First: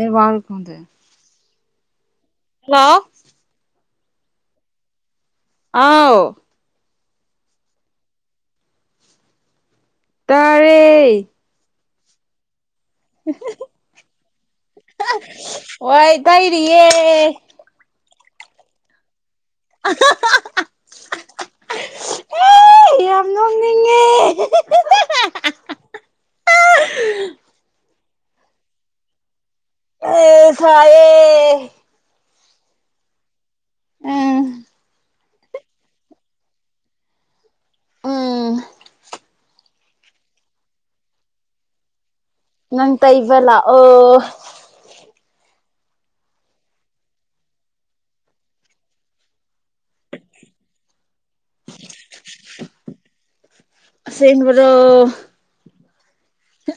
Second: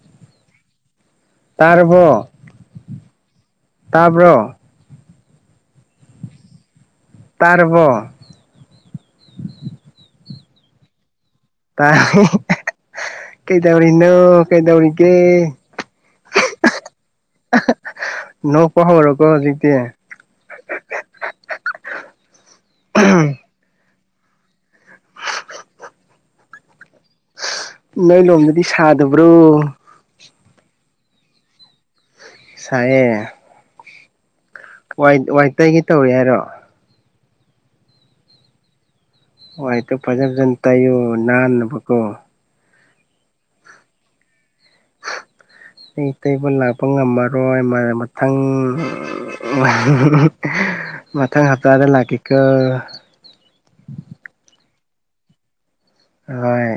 ꯑꯦ ꯋꯥꯔꯀꯗ ꯇꯥꯔꯕꯣ ꯍꯜꯂꯣ ꯇꯥꯕ꯭ꯔꯣ ꯑꯥꯎ ꯇꯔꯔꯕꯣ ꯇꯥꯔꯦ ꯇꯥꯏ ꯀꯩꯗꯧꯔꯤꯅꯣ ꯀꯩꯗꯧꯔꯤꯒꯦ ꯋꯥꯏ ꯇꯩꯔꯤꯌꯦ ꯅꯣꯡ ꯀꯍꯕꯔꯣ ꯀꯣ ꯍꯧꯖꯤꯛꯇꯛꯇ ꯎ ꯑ ꯅꯣꯏ ꯂꯣꯕꯗꯤ ꯁꯥꯗꯕ꯭ꯔꯣ ꯑꯦ ꯁꯑ ꯁꯌꯦ ꯎꯝ ꯋꯥꯏ ꯋꯥꯏꯇꯩꯒꯤ ꯇꯧꯔꯤ ꯍꯥꯏꯔꯣ ꯎꯝ ꯍ ꯍꯗꯣ ꯐꯖ ꯐꯖꯅ ꯇꯥꯏꯌꯨ ꯅꯥꯟꯅꯕꯀꯣ ꯅꯪ ꯇ ꯏꯕꯂ ꯑꯣ ꯑꯩ ꯇꯩꯕ ꯂꯥꯛꯄ ꯉꯝꯃꯔꯣꯏ ꯃꯊꯪ ꯃꯊꯪ ꯍꯞꯇꯥꯗ ꯂꯒꯈꯤꯈꯣ ꯑꯁꯦꯡꯕꯔꯣ [inaudible] ꯍꯣꯏ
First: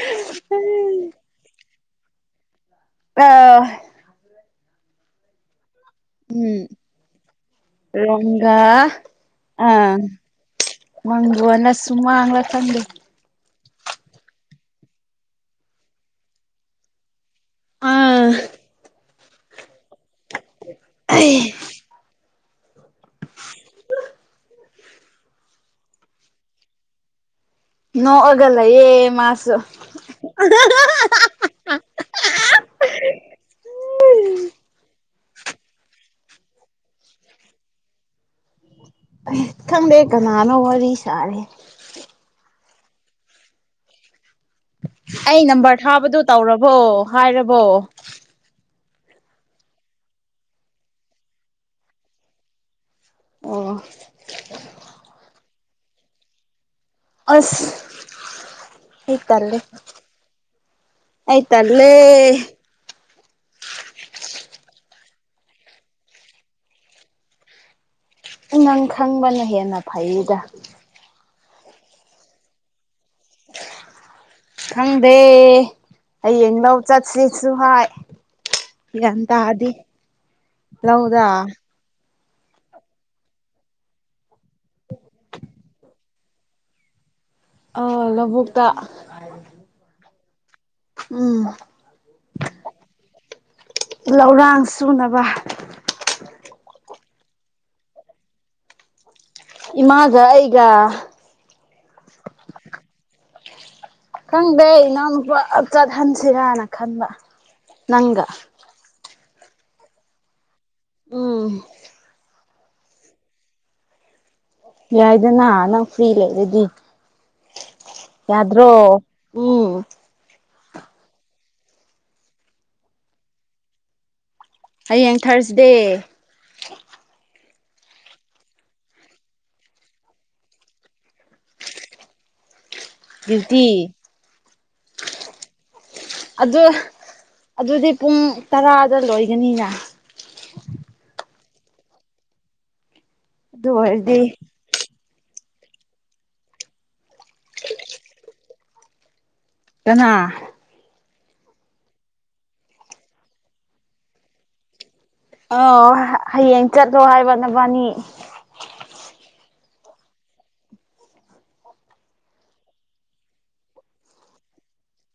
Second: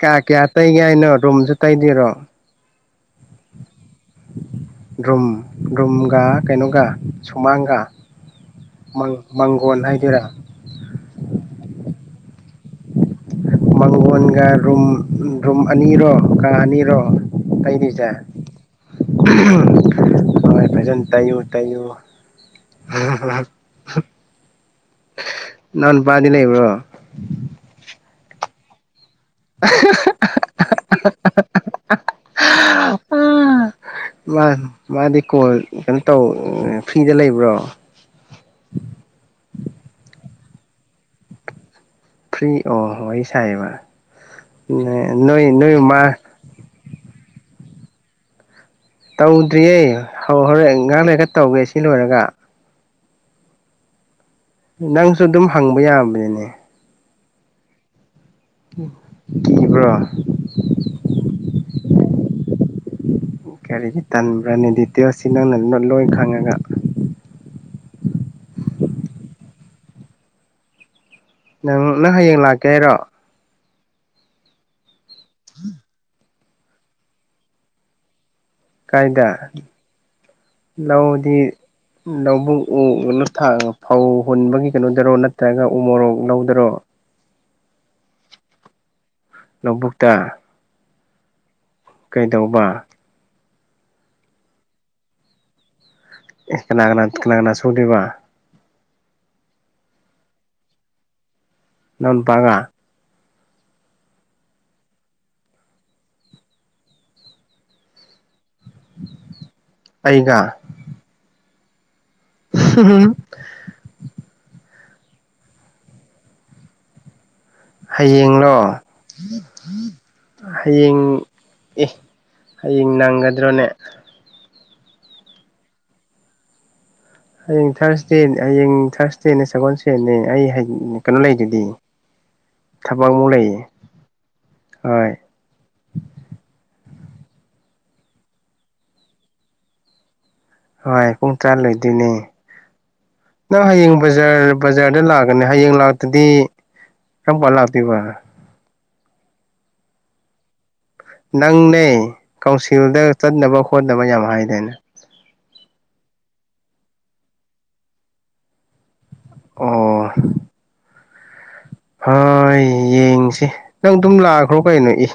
ꯀꯌꯥ ꯀꯌꯥ ꯇꯩꯒꯦ ꯍꯥꯏꯅꯣ ꯔꯨꯝꯁꯨ ꯇꯩꯗꯔꯣ ꯑꯥ ꯔ꯭ꯔꯣꯝ ꯔꯝꯒ ꯎꯝ ꯀꯩꯅꯣꯒ ꯁꯨꯃꯥꯡꯒ ꯔꯣꯡꯒ ꯃꯥꯡꯒꯣꯣꯟ ꯑꯥ ꯍꯥꯏꯗꯣꯏꯔꯥ ꯊꯝ ꯃꯪꯒꯣꯟꯒ ꯔꯨꯝ ꯔꯨꯝ ꯑꯅꯤꯔꯣ ꯀꯥ ꯑꯅꯤꯔꯣ ꯀꯩꯗꯁ ꯑꯥ ꯑ ꯐꯖꯟ ꯇꯨ ꯇ ꯅꯥꯟ ꯄꯗꯤ ꯂꯩꯕ꯭ꯔꯣ ꯅꯣꯛꯑꯒꯂꯌꯦ ꯃꯥꯁꯨ [unintelligible] ꯃꯥ ꯃꯥꯗꯤ [unintelligible] [unintelligible] ꯀꯣꯜ ꯀꯩꯅꯣ ꯇꯧ ꯐ꯭ꯔꯤꯗ ꯂꯩꯕ꯭ꯔꯣ ꯑꯩ ꯈꯪꯗꯦ ꯀꯅꯥꯅꯣ ꯋꯥꯔꯤ ꯁꯥꯔꯦ ꯐ꯭ꯔꯤ ꯑꯣ ꯑꯩ ꯁꯥꯏꯕ ꯑꯩ ꯅꯝꯕꯔ ꯊꯥꯕꯗꯨꯣ ꯇꯧꯔꯕꯣ ꯍꯥꯏꯔꯕꯣ ꯇꯧꯗ꯭ꯔꯤꯌꯦ ꯍꯣꯔꯛ ꯉꯥꯡ ꯂꯩꯔꯒ ꯇꯧꯒꯦ ꯁꯤ ꯂꯣꯏꯔꯒ ꯑꯣ ꯅꯪꯁꯨ ꯑꯗꯨꯝ ꯍꯪꯕ ꯌꯥꯕꯅꯤꯅꯦ ꯑꯁ ꯑꯩꯇꯜꯦ ꯀꯤꯕ꯭ꯔꯣ ꯑꯇꯂꯦ ꯀꯔꯤꯒꯤ ꯇꯟꯕ꯭ꯔꯅꯤ ꯗꯤꯇꯦꯜꯁꯁꯤ ꯅꯪꯅ ꯂꯣꯏ ꯈꯪꯉꯒ ꯅꯪ ꯈꯪꯕꯅ ꯍꯦꯟꯅ ꯐꯩꯗ ꯅꯪ ꯅꯪ ꯍꯌꯦꯡ ꯂꯥꯛꯀꯦ ꯍꯥꯏꯔꯣ ꯍꯪ ꯑꯦ ꯍꯌꯦꯡꯕꯧ ꯆꯠꯁꯤꯁꯨ ꯍꯥꯏ ꯒ꯭ꯌꯥꯟ ꯀꯥꯏꯗ ꯇꯥꯗꯦ ꯂꯧꯗꯤ ꯂꯧꯗ ꯂꯧꯕꯨꯛꯊꯥꯛ ꯐꯧ ꯍꯨꯟꯕꯒꯤ ꯀꯩꯅꯣꯗꯔꯣ ꯅꯠꯇ꯭ꯔꯒ ꯎ ꯃꯣꯔꯣꯛ ꯂꯧꯗꯔꯣ ꯑ ꯂꯧꯕꯨꯛꯇ ꯀꯨꯠꯇ ꯎꯝ ꯀꯩꯗꯧꯕ ꯂꯧꯔꯥꯡ ꯁꯨꯅꯕ ꯀꯦꯅꯥꯒꯅ ꯀꯅꯥꯒꯅꯅꯥ ꯁꯧꯗꯕ ꯃꯒꯥ ꯑꯩꯒ ꯉꯥ ꯅ ꯉꯄꯥꯒ ꯈꯪꯗꯦ ꯏꯅꯥꯎꯅꯨ ꯆꯠꯍꯟꯁꯤꯔꯅ ꯈꯟꯕ ꯅꯪꯒ ꯑꯩꯒ ꯎꯝ ꯎꯝ ꯌꯥꯏꯗꯅ ꯅꯪ ꯐ꯭ꯔꯤ ꯂꯩꯔꯗꯤ ꯍꯌꯦꯡꯂꯣ ꯌꯥꯗ꯭ꯔꯣ ꯎꯝ ꯍꯌꯦꯡ ꯑꯦ ꯍꯌꯦꯡ ꯅꯪꯒꯗ꯭ꯔꯣꯅꯦ ꯍꯌꯦꯡ ꯊꯥꯔꯁꯗꯦ ꯍꯌꯦꯡ ꯊꯥꯔꯁꯗꯦ ꯍꯌꯦꯡ ꯊꯥꯔꯁꯗꯦꯅꯦ ꯁꯒꯣꯜꯁꯦꯠꯅꯦ ꯑꯩ ꯀꯩꯅꯣ ꯂꯩꯗꯨꯗꯤ ꯊꯕꯛ ꯃ ꯂꯩꯌꯦ ꯗ꯭ꯌꯨꯇꯤ ꯍꯣꯏ ꯑꯗꯨ ꯑꯗꯨꯗꯤ ꯄꯨꯡ ꯇꯔꯥꯗ ꯂꯣꯏꯒꯅꯤꯅ ꯍꯣꯏ ꯄꯨꯡ ꯇꯔꯥ ꯂꯩꯗꯣꯏꯅꯦ ꯅꯪ ꯑꯗꯨ ꯍꯌꯦꯡ ꯑꯣꯏꯔꯗꯤ ꯕꯖꯥ ꯕꯖꯥꯔꯗ ꯂꯥꯛꯑꯒ ꯍꯌꯦꯡ ꯂꯥꯛꯇꯗꯤ ꯀꯔꯝ ꯄꯥꯟ ꯂꯥꯛꯄꯤꯣꯏꯕ ꯀꯅꯥ ꯅꯪꯅꯦ ꯀꯥꯎꯟꯁꯤꯜꯗ ꯆꯠꯅꯕ ꯈꯣꯠꯅꯕ ꯌꯥꯝ ꯍꯥꯏꯗꯅ ꯑ ꯍꯌꯦꯡ ꯆꯠꯂꯣ ꯍꯥꯏꯕ ꯅꯕꯥꯅꯤ ꯑꯣ ꯍꯣꯏ ꯌꯦꯡꯁꯤ ꯅꯪ ꯑꯗꯨꯝ ꯂꯥꯛꯈ꯭ꯔꯣ ꯀꯩꯅꯣ ꯏ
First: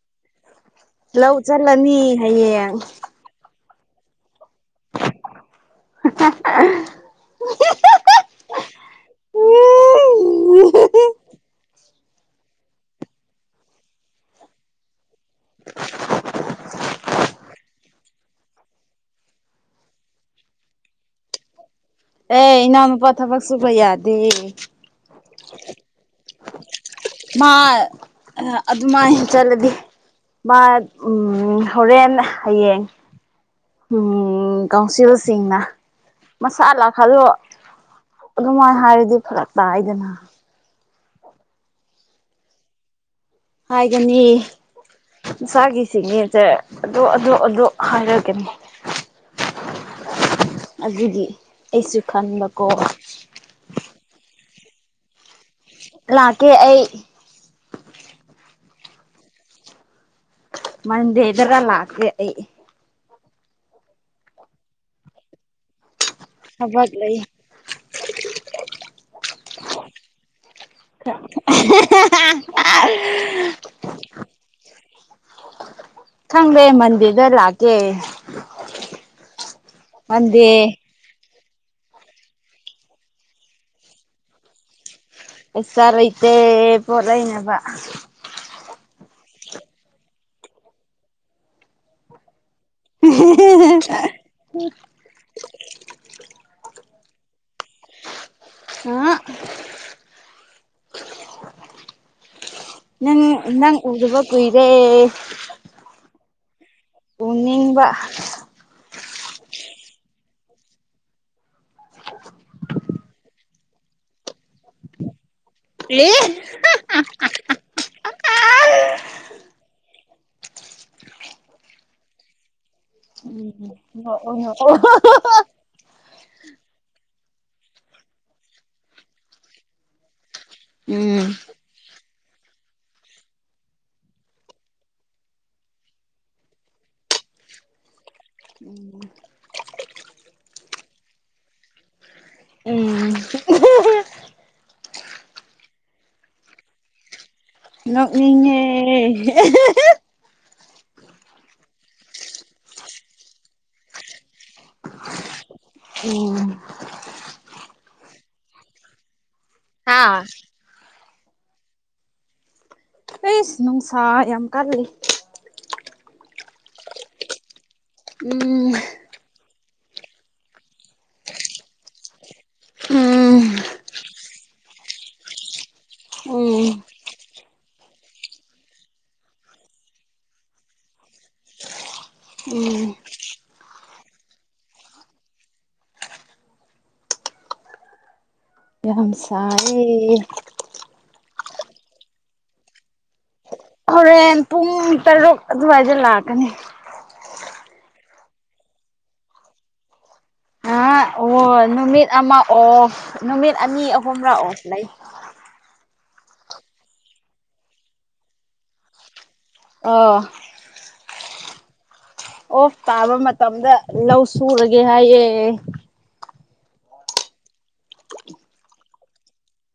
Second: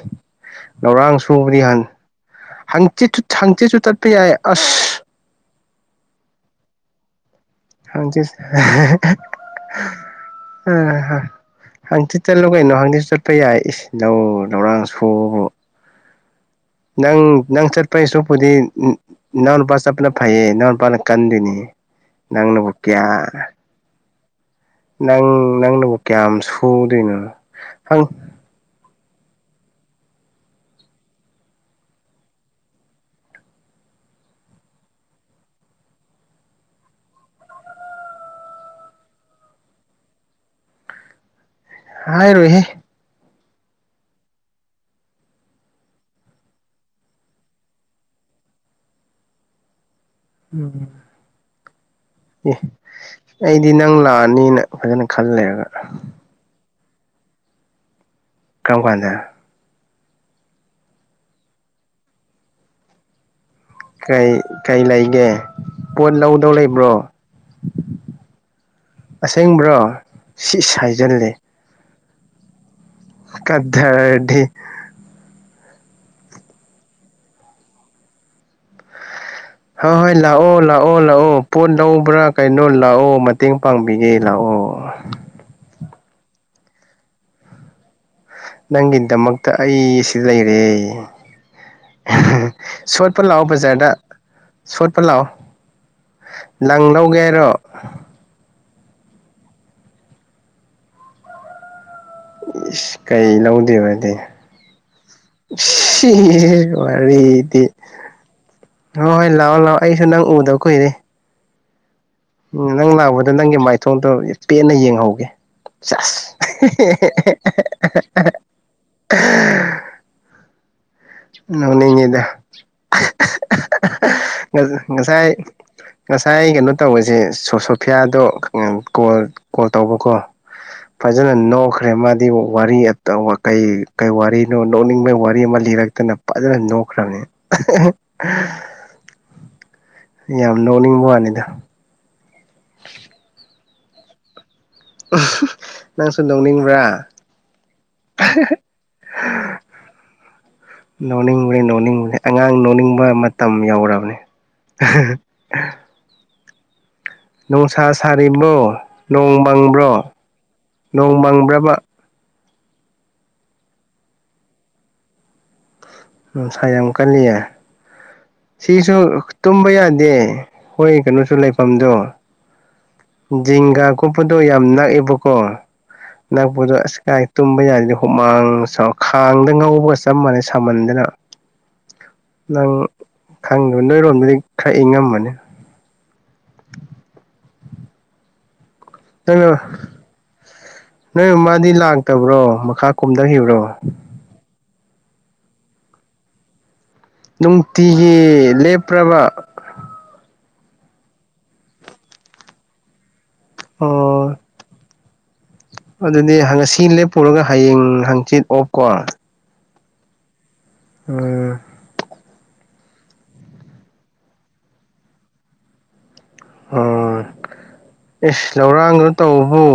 ꯂꯧꯔꯥꯡ ꯂꯧ ꯁꯨꯕꯅꯤꯍꯥꯟ ꯆꯠꯂꯅꯤ ꯍꯌꯦꯡ ꯍꯥꯡꯆꯤꯠ ꯍꯥꯡꯆꯦꯠꯨ ꯆꯥꯠ ꯌꯥꯏ ꯑꯁꯤ [unintelligible] ꯈꯪꯗꯦ [unintelligible] ꯑ ꯍꯪꯆꯤꯠ ꯆꯠꯂ ꯀꯩꯅꯣ ꯍꯪꯗꯤꯁꯨ ꯆꯠꯄ ꯌꯥꯏ ꯏꯁ ꯂꯧ ꯂꯧꯔꯥꯡ ꯁꯨꯕꯕꯨ ꯅꯪ ꯅꯪ ꯆꯠꯄꯩ ꯁꯔꯨꯛꯄꯨꯗꯤ ꯅꯅꯥꯎ ꯅꯨꯄꯥ ꯆꯠꯄꯅ ꯐꯩꯌꯦ ꯅꯅꯥꯎ ꯅꯨꯄꯥꯅ ꯀꯟꯗꯣꯏꯅꯤ ꯑꯦ ꯅꯪꯅꯕꯨ ꯏꯅꯥꯎ ꯀꯌꯥ ꯅꯨꯄꯥ ꯊꯕꯛꯁꯨꯕ ꯌꯥ ꯗꯦ ꯅꯪ ꯅꯪꯅꯕꯨ ꯀꯌꯥꯝ ꯁꯨꯗꯣꯏꯅꯣ ꯍꯪ ꯃꯥꯏ ꯆꯠꯂꯗꯤ ꯃꯥ ꯎꯝ ꯍꯣꯔꯦꯟ ꯍꯌꯦꯡ ꯎꯝ ꯀꯥꯎꯟꯁꯤꯜꯁꯤꯡꯅ ꯃꯁꯥ ꯂꯥꯛꯈꯗꯣ ꯑꯗꯨꯃꯥꯏꯅ ꯍꯥꯏꯔꯗꯤ ꯐꯔꯛ ꯇꯥꯏꯗꯅ ꯍꯥꯏ ꯏꯔ ꯍꯥꯏꯒꯅꯤ ꯃꯁꯥꯒꯤꯁꯤꯅꯦꯁꯦ ꯑꯗꯨ ꯑꯗꯨ ꯑꯗꯨ ꯍꯥꯏꯔꯒꯅꯤ ꯑꯗꯨꯗꯤ ꯑꯩꯁꯨ ꯈꯟꯕꯀꯣ ꯈꯤꯇꯪ ꯂꯥꯛꯑꯅꯤꯅ ꯐꯖꯅ ꯈꯜꯂꯔꯒ ꯂꯥꯛꯀꯦ [unintelligible] ꯀꯥꯎꯒꯥꯟꯗ ꯃꯗꯦ ꯌꯦꯗꯔꯂꯦ ꯀꯩ ꯀꯩ ꯂꯩꯒꯦ ꯄꯣꯠ ꯂꯧꯗꯧ ꯊꯕꯛ ꯂꯩꯕ꯭ꯔꯣ ꯂꯩ ꯑꯁꯦꯡꯕ꯭ꯔꯣ ꯁꯤꯁ ꯍꯥꯏꯖꯜꯂꯦ [unintelligible] [unintelligible] ꯀꯗꯔꯗꯤ ꯈꯪꯗꯦ ꯃꯟꯗꯦꯗ ꯂꯥꯛꯀꯦ ꯍꯣꯏ ꯍꯣꯏ ꯃꯟꯗꯦ ꯂꯥꯛꯑꯣ ꯂꯥꯛꯑꯣ ꯂꯥꯛꯑꯣ ꯄꯣꯠ ꯂꯧꯕ꯭ꯔꯥ ꯀꯩꯅꯣ ꯂꯥꯛꯑꯣ ꯃꯇꯦꯡ ꯄꯥꯡꯕꯤꯒꯦ ꯂꯥꯛꯑꯣ ꯄꯩꯁꯥ ꯂꯩꯇꯦ ꯄꯣꯠ ꯂꯩꯅꯕ ꯅꯪꯒꯤꯗꯃꯛꯇ ꯑꯩ ꯁꯤꯗ ꯂꯩꯔꯦ ꯁꯣꯠꯄ ꯂꯥꯛꯑꯣ ꯕꯖꯥꯔꯗ ꯁꯣꯠꯄ ꯂꯥꯛꯑꯣ ꯂꯪ ꯂꯧ ꯒꯦ ꯍꯥꯏꯔꯣ ꯑ ꯏꯁ ꯅꯪ ꯀꯩ ꯅꯪ ꯂꯧꯗꯣꯏꯕ ꯑꯗꯤ ꯎꯗꯥꯕ ꯀꯨꯏꯔꯦ [unintelligible] ꯋꯥꯔꯤꯗꯤ ꯎꯅꯤꯡꯕ ꯍꯣꯏ ꯍꯣꯏ ꯂꯥꯛꯑꯣ ꯂꯥꯛꯑꯣ ꯑꯩꯁꯨ ꯅꯪ ꯎꯗꯥ ꯀꯨꯏꯔꯦ ꯎꯝ ꯅꯪ ꯂꯥꯛꯕꯗ ꯅꯪꯒꯤ ꯃꯥꯏꯊꯣꯡꯗꯣ ꯄꯦꯟꯅ ꯌꯦꯡꯍꯧꯒꯦ ꯆꯁ ꯏ ꯌꯥ ꯎꯝ ꯎꯝ ꯉꯁꯥꯏ ꯉꯁꯥꯏ ꯀꯩꯅꯣ ꯇꯧꯕꯁꯦ ꯁꯣꯁꯣꯐꯤꯌꯥꯗꯣ ꯀꯣꯜ ꯀꯣꯜ ꯇꯧꯕꯀꯣ ꯐꯖꯅ ꯅꯣꯛꯈ꯭ꯔꯦ ꯃꯥꯗꯤ ꯋꯥꯔꯤ ꯀꯩ ꯀꯩ ꯋꯥꯔꯤꯅꯣ ꯅꯣꯛꯅꯤꯡꯕ ꯋꯥꯔꯤ ꯑꯃ ꯂꯤꯔꯛ ꯛꯇꯅ ꯐꯖꯅ ꯅꯣꯛꯈ꯭ꯔꯕꯅꯤ ꯌꯥꯝ ꯅꯣꯛꯅꯤꯡꯕ ꯋꯥꯅꯤꯗ ꯎꯝ ꯅꯪꯁꯨ ꯅꯣꯛꯅꯤꯡꯕ꯭ꯔꯥ ꯅꯣꯛꯅꯤꯉꯦ ꯅꯣꯛꯅꯤꯡꯕꯅꯤ ꯅꯣꯛꯅꯤꯡꯕꯅꯤ ꯑꯉꯥꯡ ꯅꯣꯛꯅꯤꯡꯕ ꯃꯇꯝ ꯌꯧꯔꯕꯅꯤ ꯎꯝ ꯅꯨꯡꯁꯥ ꯁꯔꯤꯕ꯭ꯔꯣ ꯅꯣꯡꯃꯪꯕ꯭ꯔꯣ ꯍꯥꯥ ꯅꯣꯡꯃꯪꯕ꯭ꯔꯕ ꯏꯁ ꯅꯨꯡꯁꯥ ꯌꯥꯝ ꯀꯜꯂꯤ ꯅꯨꯡꯁꯥ ꯌꯥꯝ ꯀꯜꯂꯤꯌꯦ ꯎꯝ ꯁꯤꯁꯨ ꯇꯨꯝꯕ ꯌꯥꯗꯦ ꯍꯣꯏ ꯀꯩꯅꯣꯁꯨ ꯂꯩꯐꯝꯗꯣ ꯎꯝ ꯖꯤꯡꯒꯥ ꯀꯨꯞꯄꯗꯣ ꯌꯥꯝ ꯅꯛꯑꯦꯕꯀꯣ ꯅꯛꯄꯗꯣ ꯎꯝ ꯑꯁ ꯀꯥꯏ ꯇꯨꯝꯕ ꯌꯥꯗꯦꯗ ꯍꯨꯃꯥꯡ ꯁ ꯈꯥꯡꯗ ꯉꯧꯕꯒ ꯆꯞ ꯃꯥꯟꯅꯩ ꯁꯥꯃꯟ ꯑꯗꯨꯅ ꯅꯪ ꯎꯝ ꯈꯪꯗꯕ ꯅꯣꯏꯔꯣꯟꯕꯗꯤ ꯈꯔ ꯏꯉꯝꯃꯅꯤ ꯌꯥꯝ ꯅꯪꯅ ꯁꯥꯏ ꯅꯣꯏ ꯃꯥꯗꯤ ꯂꯥꯛꯇꯕ꯭ꯔꯣ ꯃꯈꯥ ꯀꯨꯝꯊꯈꯤꯕ꯭ꯔꯣ ꯍꯣꯔꯦꯟ ꯄꯨꯡ ꯇꯔꯨꯛ ꯑꯗꯨꯋꯥꯏꯗ ꯂꯥꯛꯀꯅꯤ ꯅꯨꯡꯇꯤꯒꯤ ꯂꯦꯞꯄ꯭ꯔꯕ ꯑꯣ ꯅꯨꯃꯤꯠ ꯑꯃ ꯑꯣꯐ ꯅꯨꯃꯤꯠ ꯑꯅꯤ ꯑꯣ ꯑꯍꯨꯝꯔꯛ ꯑꯣꯞ ꯂꯩ ꯑꯗꯨꯗꯤ ꯉꯁꯤ ꯂꯦꯞꯄꯨꯔꯒ ꯍꯌꯦꯡ ꯍꯪꯆꯤꯠ ꯑꯣꯞꯀꯣ ꯑꯣ ꯎꯝ ꯑꯣꯐ ꯇꯥꯕ ꯃꯇꯝꯗ ꯂꯧ ꯁꯨꯔꯒꯦ ꯍꯥꯏꯌꯦ ꯑꯣ ꯑꯦꯁ ꯂꯧꯔꯥꯡꯒꯅꯣ ꯇꯧꯕꯕꯨ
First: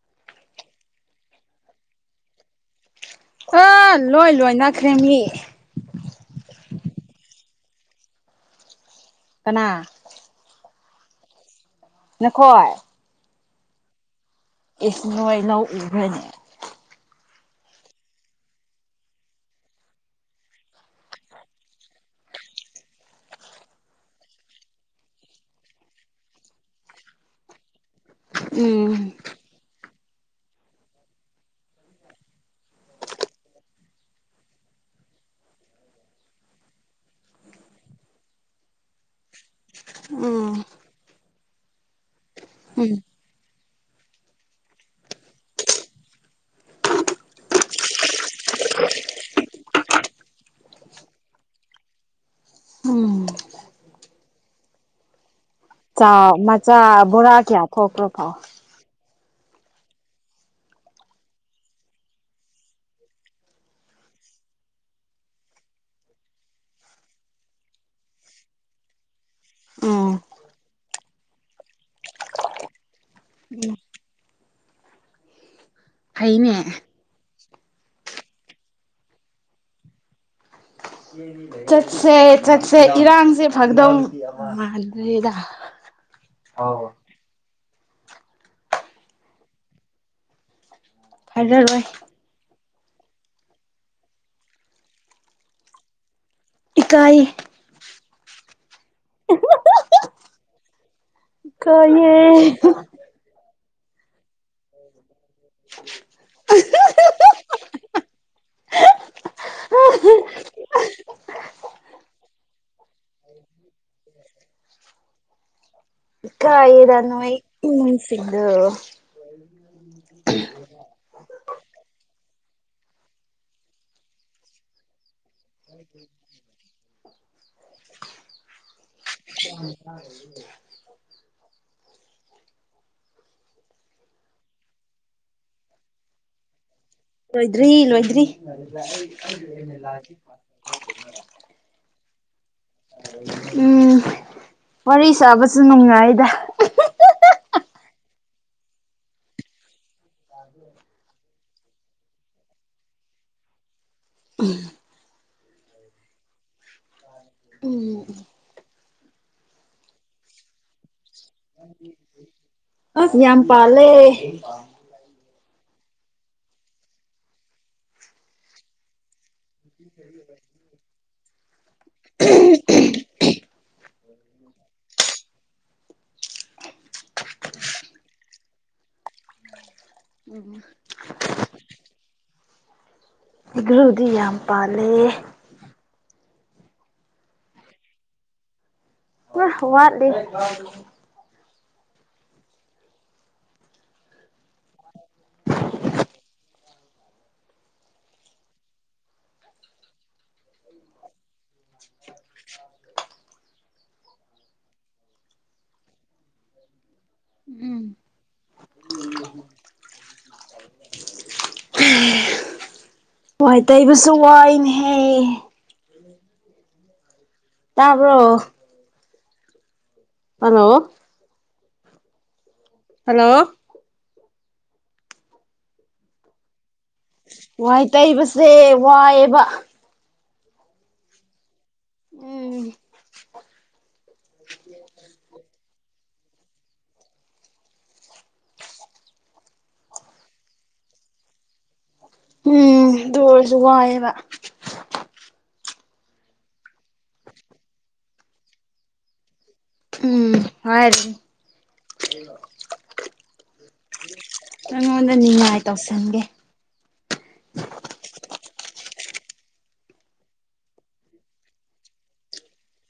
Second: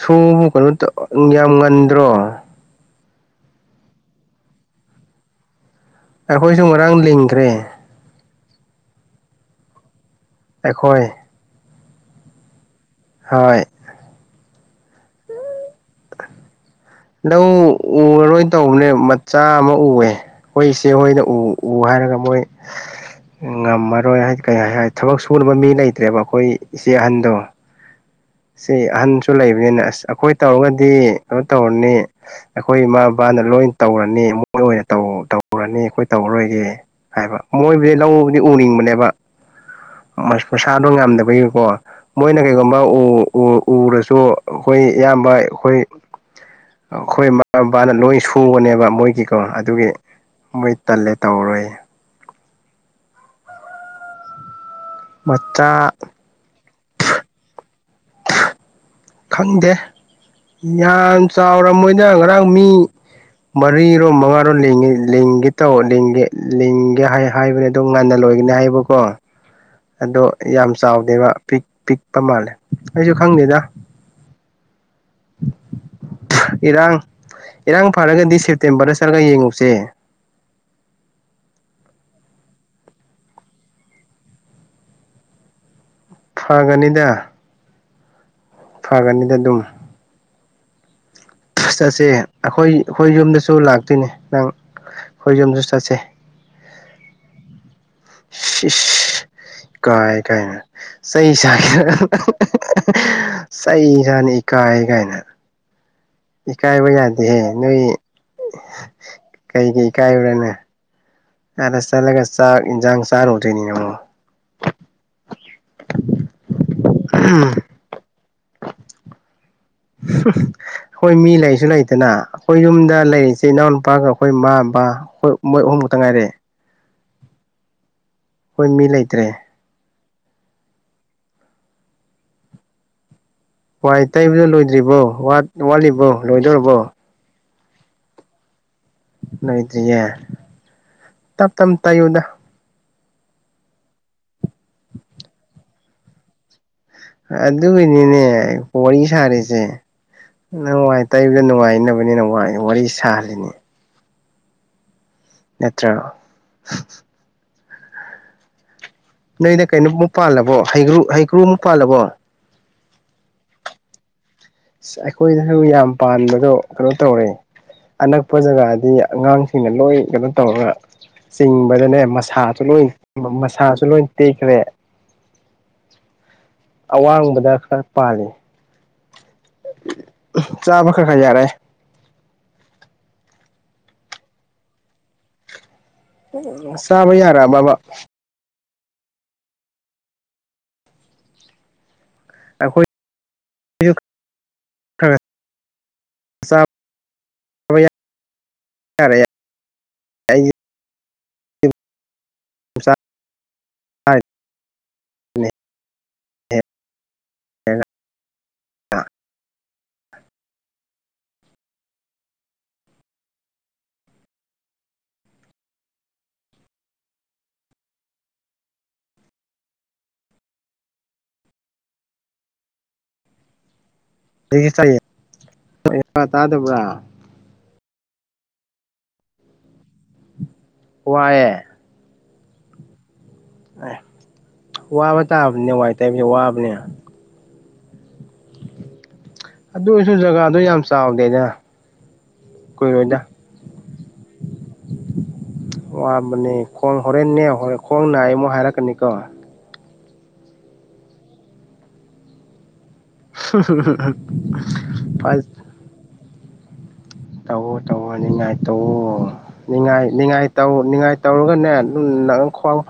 ꯁꯨꯕꯨ ꯀꯩꯅꯣ ꯌꯥꯝ ꯉꯟꯗ꯭ꯔꯣ ꯑ ꯂꯣꯏ ꯂꯣꯏ ꯅꯅꯥꯈ꯭ꯔꯦ ꯃꯤ ꯑꯩꯈꯣꯏꯁꯨ ꯉꯔꯥꯡ ꯂꯤꯡꯈ꯭ꯔꯦ ꯀꯅꯥ ꯑꯩꯈꯣꯏ ꯅꯈꯣꯏ ꯍꯣꯏ ꯏꯁ ꯅꯣꯏ ꯂꯧ ꯏꯚꯥꯏꯅꯦ [inaudible] [unintelligible] ꯂꯧ ꯎꯔꯔꯣꯏꯅ ꯇꯧꯕꯅꯦ ꯃꯆꯥ ꯑꯃ ꯎꯑꯦ ꯑꯩꯈꯣꯏ ꯏꯆꯦ ꯍꯣꯏꯅ ꯎ ꯎ ꯍꯥꯏꯔꯒ ꯃꯣꯏ ꯉꯝꯃꯔꯣꯏ ꯍꯥꯏꯗꯤ ꯀꯩ ꯍꯥꯏ ꯊꯕꯛ ꯁꯨꯅꯕ ꯃꯤ ꯂꯩꯇ꯭ꯔꯦꯕ ꯑꯩꯈꯣꯏ ꯏꯆꯦ ꯑꯍꯟꯗꯣ ꯏꯆꯦ ꯎꯝ ꯑꯍꯟ ꯁꯨ ꯂꯩꯕꯅꯤꯅ ꯑꯁ ꯑꯩꯈꯣꯏ ꯇꯧꯔꯒ ꯗꯤ ꯀꯩꯅꯣ ꯇꯧꯔꯅꯤ ꯑꯩꯈꯣꯏ ꯏꯃꯥ ꯕꯥꯅ ꯂꯣꯏ ꯇꯧꯔꯅꯤ ꯃꯣꯏ ꯑꯣꯏꯅ ꯇꯧꯔꯅꯤ ꯑꯩꯈꯣꯏ ꯇꯧꯔꯔꯣꯏꯒꯦ ꯍꯥꯏꯕ ꯃꯣꯏꯕꯨꯗꯤ ꯂꯧꯕꯨꯗꯤ ꯎꯅꯤꯡꯕꯅꯦꯕ ꯎꯝ ꯃꯁꯥꯗꯣ ꯉꯝꯗꯕꯒꯤꯀꯣ ꯃꯣꯏꯅ ꯀꯩꯒꯨꯝꯕ ꯎꯝ ꯎ ꯎ ꯎꯔꯁꯨ ꯑꯩꯈꯣꯏ ꯏꯌꯥꯝꯕ ꯑꯩꯈꯣꯏ ꯑꯩꯈꯣꯏ ꯃꯃꯥ ꯃꯄꯥꯅ ꯂꯣꯏ ꯁꯨꯕꯅꯦꯕ ꯃꯣꯏꯒꯤꯀꯣ ꯑꯗꯨꯒꯤ ꯃꯣꯏ ꯇꯜꯂꯦ ꯇꯧꯔꯔꯣꯏ ꯎꯝ ꯃ ꯆ ꯃ ꯆꯆꯥ ꯕꯨꯔꯥ ꯀꯌꯥ ꯈꯣꯈ꯭ꯔꯣ ꯊꯥꯎꯑꯣ ꯈꯪꯗꯦ ꯌꯥꯝ ꯆꯥꯎꯔ ꯃꯣꯏꯅ ꯉꯔꯥꯡ ꯃꯤ ꯃꯔꯤꯔꯣꯝ ꯃꯉꯥꯔꯣꯝ ꯂꯤꯡꯒꯦ ꯇꯧꯒꯦ ꯍꯥꯏꯕꯅꯦ ꯑꯣ ꯉꯟꯅ ꯂꯣꯏꯒꯅꯤ ꯍꯥꯏꯕꯀꯣ ꯎꯝ ꯑꯗꯣ ꯌꯥꯝ ꯆꯥꯎꯋ ꯗꯩꯕ ꯄꯤꯛ ꯄꯤꯛꯄ ꯃꯥꯜꯂꯦ ꯑꯩꯁꯨ ꯈꯪꯗꯦꯗ ꯑꯏꯅꯦ ꯏꯔꯥꯡ ꯏꯔꯥꯡ ꯐꯔꯒꯗꯤ ꯁꯦꯞꯇꯦꯝꯕꯔꯗ ꯆꯠꯂꯒ ꯌꯦꯡꯉꯨꯁꯦ ꯆꯠꯁꯦ ꯆꯠꯁꯦ ꯏꯔꯥꯡꯁꯦ ꯐꯛꯗꯧꯗꯦꯗ ꯐꯒꯅꯤꯗ ꯐꯒꯅꯤꯗ ꯑꯗꯨꯝ ꯐꯔꯔꯣꯏ ꯄꯁꯦ ꯑꯩꯈꯣꯏ ꯑꯩꯈꯣꯏ ꯌꯨꯝꯗꯁꯨ ꯂꯥꯛꯇꯣꯏꯅꯦ ꯅꯪ ꯑꯩꯈꯣꯏ ꯌꯨꯝꯗꯁꯨ ꯆꯠꯁꯦ ꯏꯀꯥꯏ ꯏꯁ ꯀꯥꯏ ꯀꯥꯏꯅ ꯆꯍꯤ ꯁꯥꯈꯤꯗ ꯏꯀꯥꯏꯌꯦ ꯁ ꯏꯁꯥꯅ ꯏꯀꯥꯏ ꯀꯥꯏꯅ [inaudible] ꯏꯀꯥꯏꯕ ꯌꯥꯗꯦꯍꯦ ꯅꯣꯏ ꯀꯩ ꯀꯩ ꯀꯥꯏꯔꯨꯔꯅꯦ ꯑꯗ ꯆꯠꯂꯒ ꯆꯥꯛ ꯏꯟꯖꯥꯡ ꯆꯔꯨ ꯊꯅꯤ ꯀꯥꯏꯦꯗꯅ ꯑꯩꯈꯣꯏ ꯁꯤꯗꯣ ꯀꯩꯨ ꯂꯩꯇꯅ ꯑꯩꯈꯣꯏ ꯌꯨꯝꯗ ꯂꯩꯔꯤꯁꯦ ꯏꯅꯥꯎꯅꯨꯄꯥꯒ ꯑꯩꯈꯣꯏ ꯏꯃꯥ ꯃꯄꯥ ꯑꯩꯈꯣꯏ ꯃꯣꯏ ꯑꯍꯨꯝꯃꯨꯛꯇ ꯉꯥꯏꯔꯦꯑꯦ ꯍꯣꯏ ꯃꯤ ꯂꯩꯇ꯭ꯔꯦ ꯑ ꯋꯥꯏ ꯇꯩꯕꯗꯨꯣ ꯂꯣꯏꯗ꯭ꯔꯤꯕꯣ ꯋꯥꯠꯂꯤꯕꯣ ꯂꯣꯏꯗꯣꯔꯤꯕꯣ ꯂꯣꯏꯗ꯭ꯔꯤ ꯂꯣꯏꯗ꯭ꯔꯤ ꯂꯣꯏꯗ꯭ꯔꯤꯌꯦ ꯇꯞ ꯇꯞ ꯇꯥꯏꯌꯨꯗ [unintelligible] [inaudible] ꯎꯝ ꯋꯥꯔꯤ ꯁꯥꯕꯁꯨ ꯅꯨꯡꯉꯥꯏꯗ ꯑꯗꯨꯏꯅꯤꯅꯦ ꯋꯥꯔꯤ ꯁꯥꯔꯤꯁꯦ ꯅ ꯍꯥꯏꯥꯏ ꯇ ꯏ ꯅꯨꯡꯉꯥꯏꯅꯕꯅꯤꯅ ꯋꯥꯏ ꯋꯥꯔꯤ ꯁꯥꯍꯜꯂꯤꯅꯦ ꯎꯝ ꯅꯠꯇ꯭ꯔ ꯎꯝ ꯅꯣꯏꯗ ꯀꯩꯅꯣꯃꯨꯛ ꯄꯥꯜꯂꯕꯣ ꯍꯩꯒ꯭ꯔꯨ ꯍꯩ ꯀ꯭ꯔꯨꯃ ꯄꯥꯜꯂꯕꯣ ꯑꯁ ꯌꯥꯝ ꯄꯥꯂꯦ [unintelligible] ꯍꯣꯌ ꯍꯨꯏ ꯌꯥꯝ ꯄꯥꯟꯕꯗ ꯀꯩꯅꯣ ꯇꯧꯔꯦ ꯑꯅꯛꯄ ꯖꯒꯥꯗꯤ ꯑꯉꯥꯡ ꯁꯤꯅ ꯂꯣꯏ ꯀꯩꯅꯣ ꯇꯧꯔꯒ ꯆꯤꯡ [unintelligible] ꯃꯁꯥꯁꯨ ꯂꯣꯏ ꯃꯁꯥꯁꯨ ꯂꯣꯏ ꯇꯦꯛꯈ꯭ꯔꯦ ꯑꯋꯥꯡꯕꯗ ꯈꯔ ꯄꯥꯜꯂꯤ ꯆꯥꯕꯥ ꯈꯛ ꯈꯔ ꯌꯥꯔꯛ ꯑ ꯍꯪꯒ꯭ꯔꯨꯗꯤ ꯌꯥꯝ ꯄꯥꯜꯂꯦ ꯆꯥꯕ ꯌꯥꯔꯛ ꯑꯕꯥ ꯍ ꯋꯥꯠꯂꯤ ꯑꯩꯈꯣꯏ [unintelligible] [unintelligible] ꯑꯠ ꯎꯝ ꯑ ꯋꯥꯏ ꯇꯩꯕꯁꯨ ꯋꯥꯏꯅꯦꯍꯦ ꯇꯥꯕ꯭ꯔꯣ ꯍꯜꯂꯣ ꯍꯜꯂꯣ ꯀꯩ ꯑꯦꯅ ꯆꯥꯒꯦ [unintelligible] ꯇꯥꯗꯕ꯭ꯔ ꯋꯥꯏ ꯇꯩꯕꯁꯦ ꯋꯥꯏꯑꯕ ꯋꯥꯌꯦ ꯎꯝ ꯑꯦ ꯋꯥꯕ ꯇꯥꯕꯅꯦ ꯋꯥꯏ ꯇꯥꯏꯕꯁꯤ ꯋꯥꯕꯅꯦ ꯑꯗꯨ ꯑꯣꯏꯔꯁꯨ ꯖꯒꯥꯗꯨ ꯌꯥꯝ ꯆꯥꯎꯗꯦꯅꯥ ꯎꯝ ꯑꯗꯨ ꯑꯣꯏꯔꯁꯨ ꯋꯥꯏꯑꯦꯕ ꯋꯥꯕꯅꯦ ꯈꯣꯡ ꯍꯣꯔꯦꯟꯅꯦ ꯈꯣꯡꯅ ꯑꯩꯉꯛ ꯍꯥꯏꯔꯛꯀꯅꯤꯀꯣ ꯎꯝ ꯍꯥꯏꯔꯥꯅꯤ ꯐꯥꯏ ꯅꯤꯡꯉꯥꯏ ꯇꯧꯁꯟꯒꯦ ꯇꯧꯑꯣ ꯇꯧꯑꯩ ꯅꯤꯅꯥꯏ ꯇꯣꯑꯣ ꯉꯥꯏ ꯉꯥꯏ ꯇꯧ ꯉꯥꯏ ꯇꯧꯔꯒꯅꯦ ꯅ ꯈ꯭ꯋꯥꯡ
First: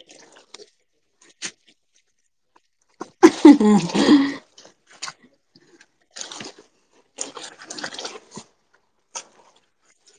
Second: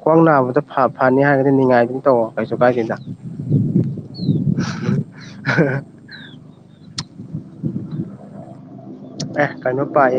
ꯈ꯭ꯋꯥꯡ ꯅꯥꯕꯗ ꯐꯅꯤ ꯍꯥꯏꯔꯒꯗꯤ ꯅꯤꯡꯉꯥꯏꯗꯨꯝ ꯇꯧꯑꯣ ꯀꯩꯁꯨ ꯀꯥꯁꯨꯀꯥꯏꯗꯦꯅꯥ [unintelligible] [inaudible] ꯑ ꯀꯩꯅꯣ ꯄꯥꯏ